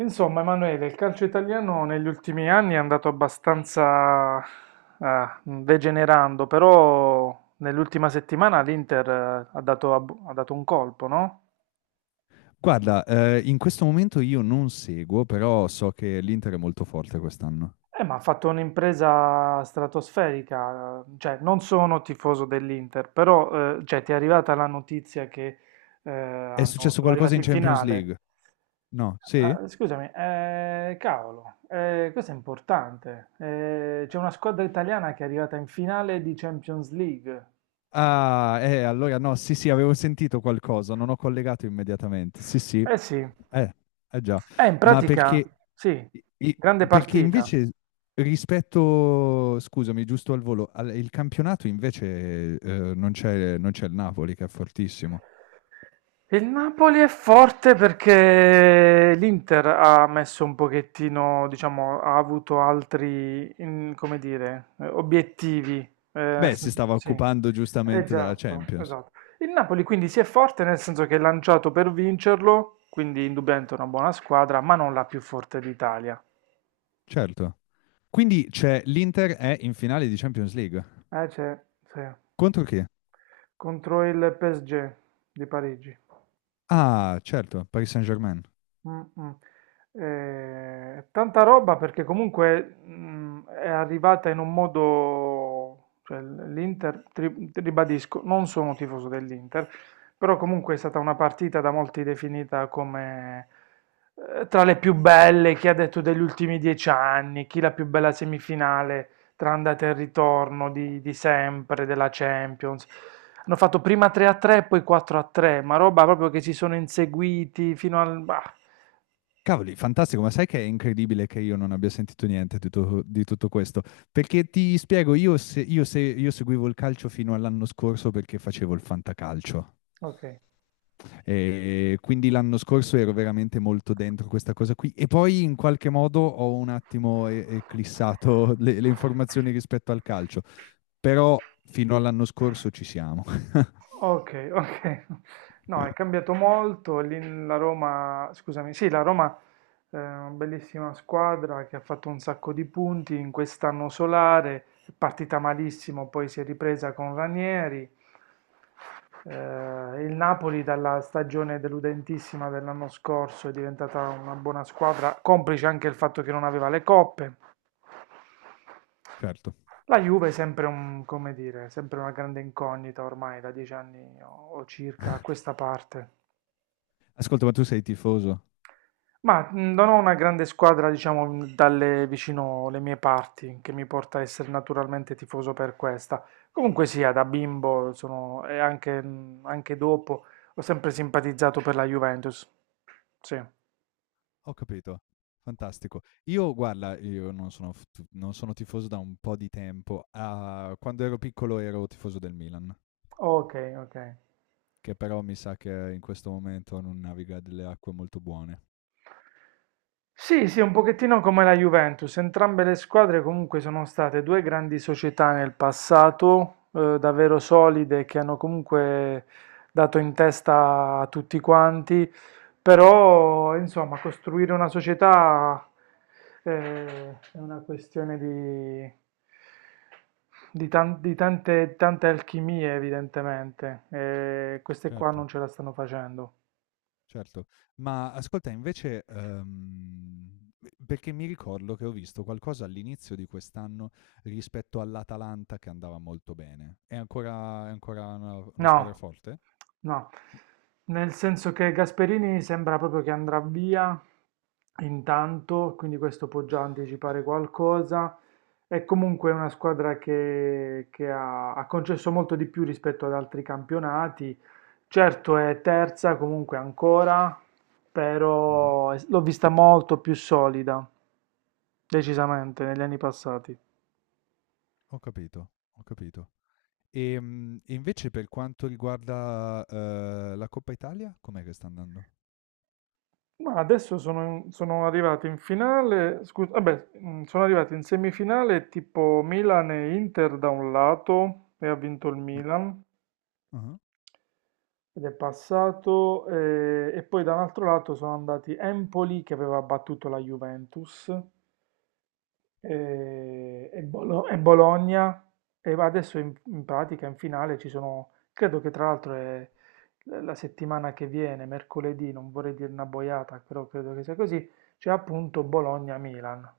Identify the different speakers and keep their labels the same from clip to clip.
Speaker 1: Insomma, Emanuele, il calcio italiano negli ultimi anni è andato abbastanza degenerando, però nell'ultima settimana l'Inter ha dato, ha dato un colpo, no?
Speaker 2: Guarda, in questo momento io non seguo, però so che l'Inter è molto forte quest'anno.
Speaker 1: Ma ha fatto un'impresa stratosferica, cioè non sono tifoso dell'Inter, però cioè, ti è arrivata la notizia che
Speaker 2: È successo
Speaker 1: sono
Speaker 2: qualcosa
Speaker 1: arrivati
Speaker 2: in
Speaker 1: in
Speaker 2: Champions
Speaker 1: finale.
Speaker 2: League? No, sì?
Speaker 1: Ah, scusami, cavolo, questo è importante. C'è una squadra italiana che è arrivata in finale di Champions League.
Speaker 2: Ah, allora no, sì, sì, avevo sentito qualcosa, non ho collegato immediatamente. Sì, sì,
Speaker 1: Eh sì,
Speaker 2: eh, eh già,
Speaker 1: in
Speaker 2: ma
Speaker 1: pratica
Speaker 2: perché,
Speaker 1: sì,
Speaker 2: i-
Speaker 1: grande
Speaker 2: perché
Speaker 1: partita.
Speaker 2: invece rispetto, scusami, giusto al volo, il campionato invece non c'è il Napoli che è fortissimo.
Speaker 1: Il Napoli è forte perché l'Inter ha messo un pochettino, diciamo, ha avuto altri, come dire, obiettivi.
Speaker 2: Beh, si stava
Speaker 1: Sì,
Speaker 2: occupando giustamente della
Speaker 1: esatto,
Speaker 2: Champions.
Speaker 1: esatto. Il Napoli quindi si è forte nel senso che è lanciato per vincerlo, quindi indubbiamente è una buona squadra, ma non la più forte d'Italia.
Speaker 2: Certo. Quindi c'è l'Inter è in finale di Champions League.
Speaker 1: C'è, sì.
Speaker 2: Contro chi?
Speaker 1: Contro il PSG di Parigi.
Speaker 2: Ah, certo, Paris Saint-Germain.
Speaker 1: Mh-mh. Tanta roba perché comunque, è arrivata in un modo, cioè l'Inter tri ribadisco, non sono tifoso dell'Inter, però comunque è stata una partita da molti definita come, tra le più belle, chi ha detto degli ultimi 10 anni, chi la più bella semifinale tra andata e ritorno di sempre, della Champions. Hanno fatto prima 3-3 e poi 4-3, ma roba proprio che si sono inseguiti fino al bah!
Speaker 2: Cavoli, fantastico, ma sai che è incredibile che io non abbia sentito niente di, di tutto questo? Perché ti spiego, io, se- io se- io seguivo il calcio fino all'anno scorso perché facevo il fantacalcio.
Speaker 1: Okay.
Speaker 2: E quindi l'anno scorso ero veramente molto dentro questa cosa qui. E poi in qualche modo ho un attimo eclissato le informazioni rispetto al calcio. Però fino all'anno scorso ci siamo.
Speaker 1: Okay, okay. No, è cambiato molto. Lì la Roma, scusami, sì, la Roma è una bellissima squadra che ha fatto un sacco di punti in quest'anno solare, è partita malissimo, poi si è ripresa con Ranieri. Eh, il Napoli dalla stagione deludentissima dell'anno scorso è diventata una buona squadra, complice anche il fatto che non aveva le coppe.
Speaker 2: Certo.
Speaker 1: La Juve è sempre un, come dire, sempre una grande incognita ormai da dieci anni o circa a questa parte.
Speaker 2: Ascolta, ma tu sei tifoso?
Speaker 1: Ma non ho una grande squadra, diciamo, dalle vicino le mie parti, che mi porta a essere naturalmente tifoso per questa. Comunque sia, da bimbo sono, e anche, anche dopo, ho sempre simpatizzato per la Juventus. Sì.
Speaker 2: Ho capito. Fantastico. Io guarda, io non sono f tu non sono tifoso da un po' di tempo. Ah, quando ero piccolo ero tifoso del Milan,
Speaker 1: Ok, ok.
Speaker 2: che però mi sa che in questo momento non naviga delle acque molto buone.
Speaker 1: Sì, sì, un pochettino come la Juventus, entrambe le squadre comunque sono state due grandi società nel passato, davvero solide, che hanno comunque dato in testa a tutti quanti, però insomma costruire una società è una questione di, di tante, tante alchimie evidentemente, e
Speaker 2: C
Speaker 1: queste qua
Speaker 2: Certo,
Speaker 1: non ce la stanno facendo.
Speaker 2: certo. Ma ascolta invece, pe perché mi ricordo che ho visto qualcosa all'inizio di quest'anno rispetto all'Atalanta che andava molto bene. È ancora una squadra
Speaker 1: No,
Speaker 2: forte?
Speaker 1: no,
Speaker 2: Mh.
Speaker 1: nel senso che Gasperini sembra proprio che andrà via intanto, quindi questo può già anticipare qualcosa. È comunque una squadra che ha, ha concesso molto di più rispetto ad altri campionati. Certo è terza comunque ancora,
Speaker 2: Mh-mh.
Speaker 1: però l'ho vista molto più solida, decisamente, negli anni passati.
Speaker 2: Ho capito, ho capito. E invece per quanto riguarda, la Coppa Italia, com'è che sta andando?
Speaker 1: Ma adesso sono, sono arrivati in finale, scusa, vabbè, sono arrivati in semifinale tipo Milan e Inter da un lato e ha vinto il
Speaker 2: Ah,
Speaker 1: Milan
Speaker 2: ah-ah.
Speaker 1: ed è passato e poi da un altro lato sono andati Empoli che aveva battuto la Juventus e, e Bologna e va adesso in, in pratica in finale ci sono, credo che tra l'altro è la settimana che viene, mercoledì, non vorrei dire una boiata, però credo che sia così, c'è appunto Bologna-Milan.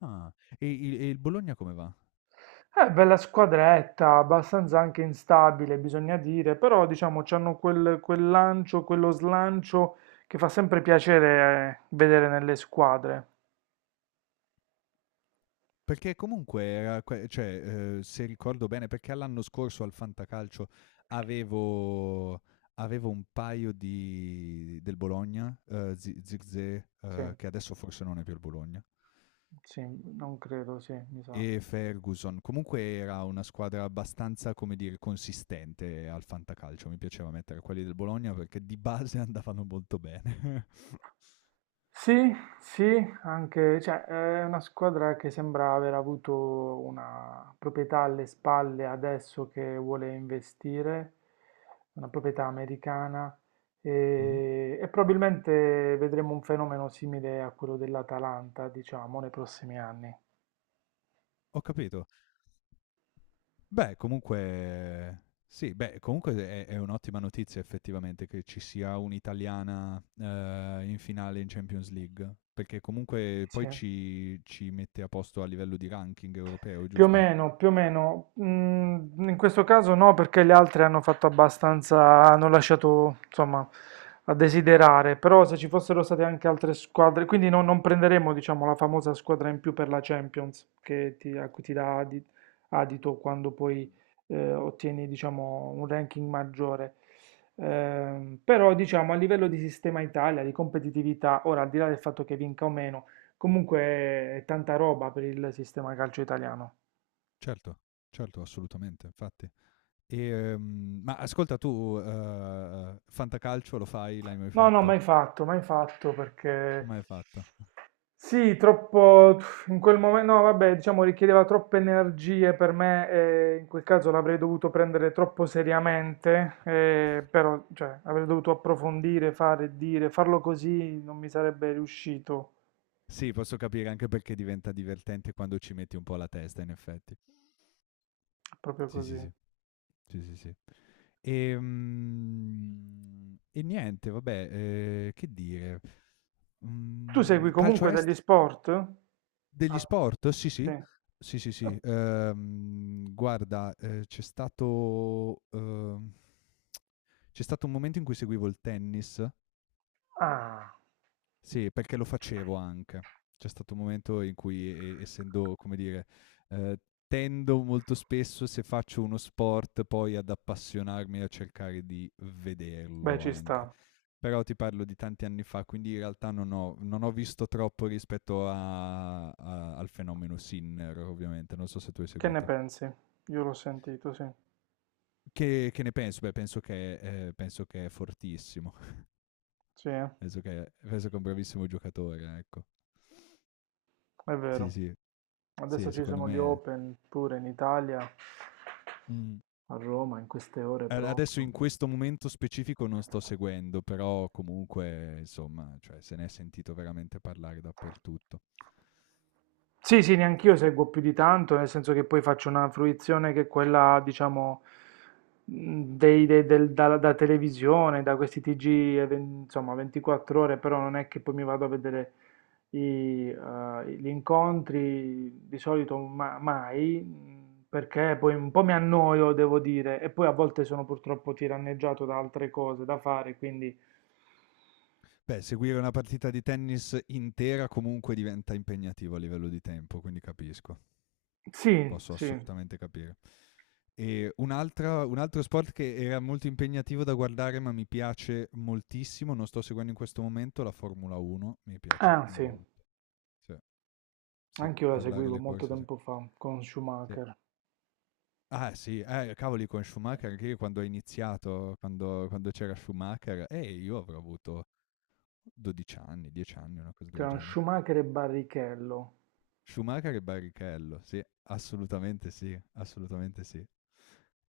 Speaker 2: Ah. E il Bologna come va?
Speaker 1: È bella squadretta, abbastanza anche instabile, bisogna dire, però diciamo c'hanno quel, quel lancio, quello slancio che fa sempre piacere vedere nelle squadre.
Speaker 2: Perché comunque era que cioè, se ricordo bene, perché l'anno scorso al Fantacalcio avevo avevo un paio di del Bologna, Zi Zirkzee,
Speaker 1: Sì,
Speaker 2: che adesso forse non è più il Bologna,
Speaker 1: sì, non credo, sì, mi sa.
Speaker 2: e Ferguson. Comunque era una squadra abbastanza, come dire, consistente al Fantacalcio. Mi piaceva mettere quelli del Bologna perché di base andavano molto bene.
Speaker 1: Sì, sì, anche, cioè, è una squadra che sembra aver avuto una proprietà alle spalle adesso che vuole investire, una proprietà americana,
Speaker 2: Mh-mh.
Speaker 1: e probabilmente vedremo un fenomeno simile a quello dell'Atalanta, diciamo, nei prossimi anni.
Speaker 2: Ho capito. Beh, comunque sì, beh, comunque è un'ottima notizia effettivamente che ci sia un'italiana, in finale in Champions League, perché comunque
Speaker 1: Sì.
Speaker 2: poi ci mette a posto a livello di ranking europeo,
Speaker 1: Più o
Speaker 2: giusto?
Speaker 1: meno, più o meno. In questo caso no, perché gli altri hanno fatto abbastanza, hanno lasciato, insomma, a desiderare. Però se ci fossero state anche altre squadre, quindi non prenderemo, diciamo, la famosa squadra in più per la Champions, che ti, a cui ti dà adito quando poi ottieni, diciamo, un ranking maggiore. Però, diciamo, a livello di sistema Italia, di competitività, ora al di là del fatto che vinca o meno, comunque è tanta roba per il sistema calcio italiano.
Speaker 2: Certo, certo, assolutamente, infatti. Ma ascolta tu, fantacalcio lo fai? L'hai mai
Speaker 1: No, no,
Speaker 2: fatto?
Speaker 1: mai fatto, mai fatto perché
Speaker 2: Mai fatto.
Speaker 1: sì, troppo in quel momento, no, vabbè, diciamo richiedeva troppe energie per me e in quel caso l'avrei dovuto prendere troppo seriamente, però cioè, avrei dovuto approfondire, fare, dire, farlo così non mi sarebbe riuscito,
Speaker 2: Sì, posso capire anche perché diventa divertente quando ci metti un po' la testa, in effetti.
Speaker 1: proprio
Speaker 2: Sì, sì,
Speaker 1: così.
Speaker 2: sì. Sì, sì, sì. E niente, vabbè, che dire?
Speaker 1: Tu segui
Speaker 2: Mhmm, calcio
Speaker 1: comunque
Speaker 2: est
Speaker 1: degli sport?
Speaker 2: Degli
Speaker 1: Ah,
Speaker 2: sport? Sì, sì.
Speaker 1: sì.
Speaker 2: Sì, sì, sì. Guarda, c'è stato un momento in cui seguivo il tennis.
Speaker 1: Ah,
Speaker 2: Sì, perché lo facevo anche. C'è stato un momento in cui essendo, come dire, ehm, tendo molto spesso se faccio uno sport poi ad appassionarmi e a cercare di
Speaker 1: beh,
Speaker 2: vederlo
Speaker 1: ci
Speaker 2: anche.
Speaker 1: sta.
Speaker 2: Però ti parlo di tanti anni fa, quindi in realtà non ho visto troppo rispetto a a al fenomeno Sinner ovviamente, non so se tu hai
Speaker 1: Che ne
Speaker 2: seguito.
Speaker 1: pensi? Io l'ho sentito, sì.
Speaker 2: Che ne penso? Beh, penso che è fortissimo,
Speaker 1: Sì, eh.
Speaker 2: penso che è un bravissimo giocatore, ecco.
Speaker 1: È
Speaker 2: Sì,
Speaker 1: vero,
Speaker 2: sì,
Speaker 1: adesso
Speaker 2: sì,
Speaker 1: ci
Speaker 2: secondo
Speaker 1: sono gli
Speaker 2: me.
Speaker 1: Open pure in Italia,
Speaker 2: Mh.
Speaker 1: a Roma, in queste ore
Speaker 2: A Adesso in
Speaker 1: proprio.
Speaker 2: questo momento specifico non sto seguendo, però comunque insomma, cioè se ne è sentito veramente parlare dappertutto.
Speaker 1: Sì, sì, neanch'io
Speaker 2: Tu
Speaker 1: seguo più di tanto, nel senso che poi faccio una fruizione che è quella, diciamo, da, da televisione, da questi TG, insomma, 24 ore, però non è che poi mi vado a vedere i, gli incontri, di solito mai, perché poi un po' mi annoio, devo dire, e poi a volte sono purtroppo tiranneggiato da altre cose da fare, quindi
Speaker 2: Beh, seguire una partita di tennis intera comunque diventa impegnativo a livello di tempo, quindi capisco.
Speaker 1: sì,
Speaker 2: Posso
Speaker 1: sì,
Speaker 2: assolutamente capire. E un altro sport che era molto impegnativo da guardare, ma mi piace moltissimo, non sto seguendo in questo momento, la Formula 1, mi piace
Speaker 1: ah sì,
Speaker 2: molto. Sì, sì,
Speaker 1: anch'io la
Speaker 2: guardare
Speaker 1: seguivo
Speaker 2: le
Speaker 1: molto
Speaker 2: corse sì,
Speaker 1: tempo fa con
Speaker 2: sì.
Speaker 1: Schumacher.
Speaker 2: Ah sì, cavoli con Schumacher anche io quando ho iniziato, quando c'era Schumacher, io avrò avuto 12 anni, 10 anni, una cosa del
Speaker 1: Tra
Speaker 2: genere.
Speaker 1: Schumacher e Barrichello,
Speaker 2: Schumacher e Barrichello, sì, assolutamente sì, assolutamente sì.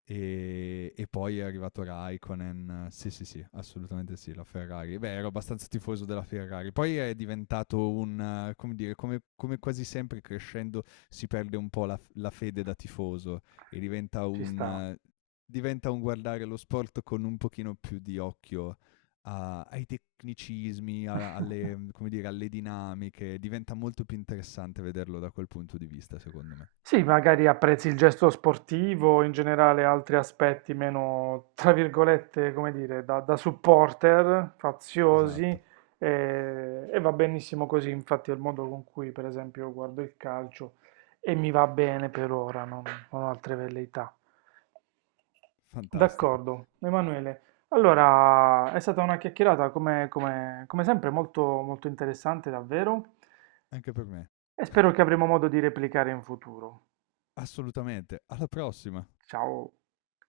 Speaker 2: E poi è arrivato Raikkonen, sì sì sì, assolutamente sì, la Ferrari. Beh, ero abbastanza tifoso della Ferrari. Poi è diventato un, come dire, come quasi sempre crescendo si perde un po' la fede da tifoso e diventa
Speaker 1: ci
Speaker 2: un,
Speaker 1: sta.
Speaker 2: eh, diventa un guardare lo sport con un pochino più di occhio ai tecnicismi, alle, come dire, alle dinamiche, diventa molto più interessante vederlo da quel punto di vista, secondo me.
Speaker 1: Sì, magari apprezzi il gesto sportivo, in generale altri aspetti meno, tra virgolette, come dire, da, da supporter,
Speaker 2: Esatto,
Speaker 1: faziosi, e va benissimo così, infatti è il modo con cui, per esempio, io guardo il calcio e mi va bene per ora, non, non ho altre velleità.
Speaker 2: fantastico,
Speaker 1: D'accordo, Emanuele. Allora, è stata una chiacchierata come, come sempre molto, molto interessante, davvero.
Speaker 2: anche per me.
Speaker 1: E spero che avremo modo di replicare in futuro.
Speaker 2: Assolutamente, alla prossima.
Speaker 1: Ciao!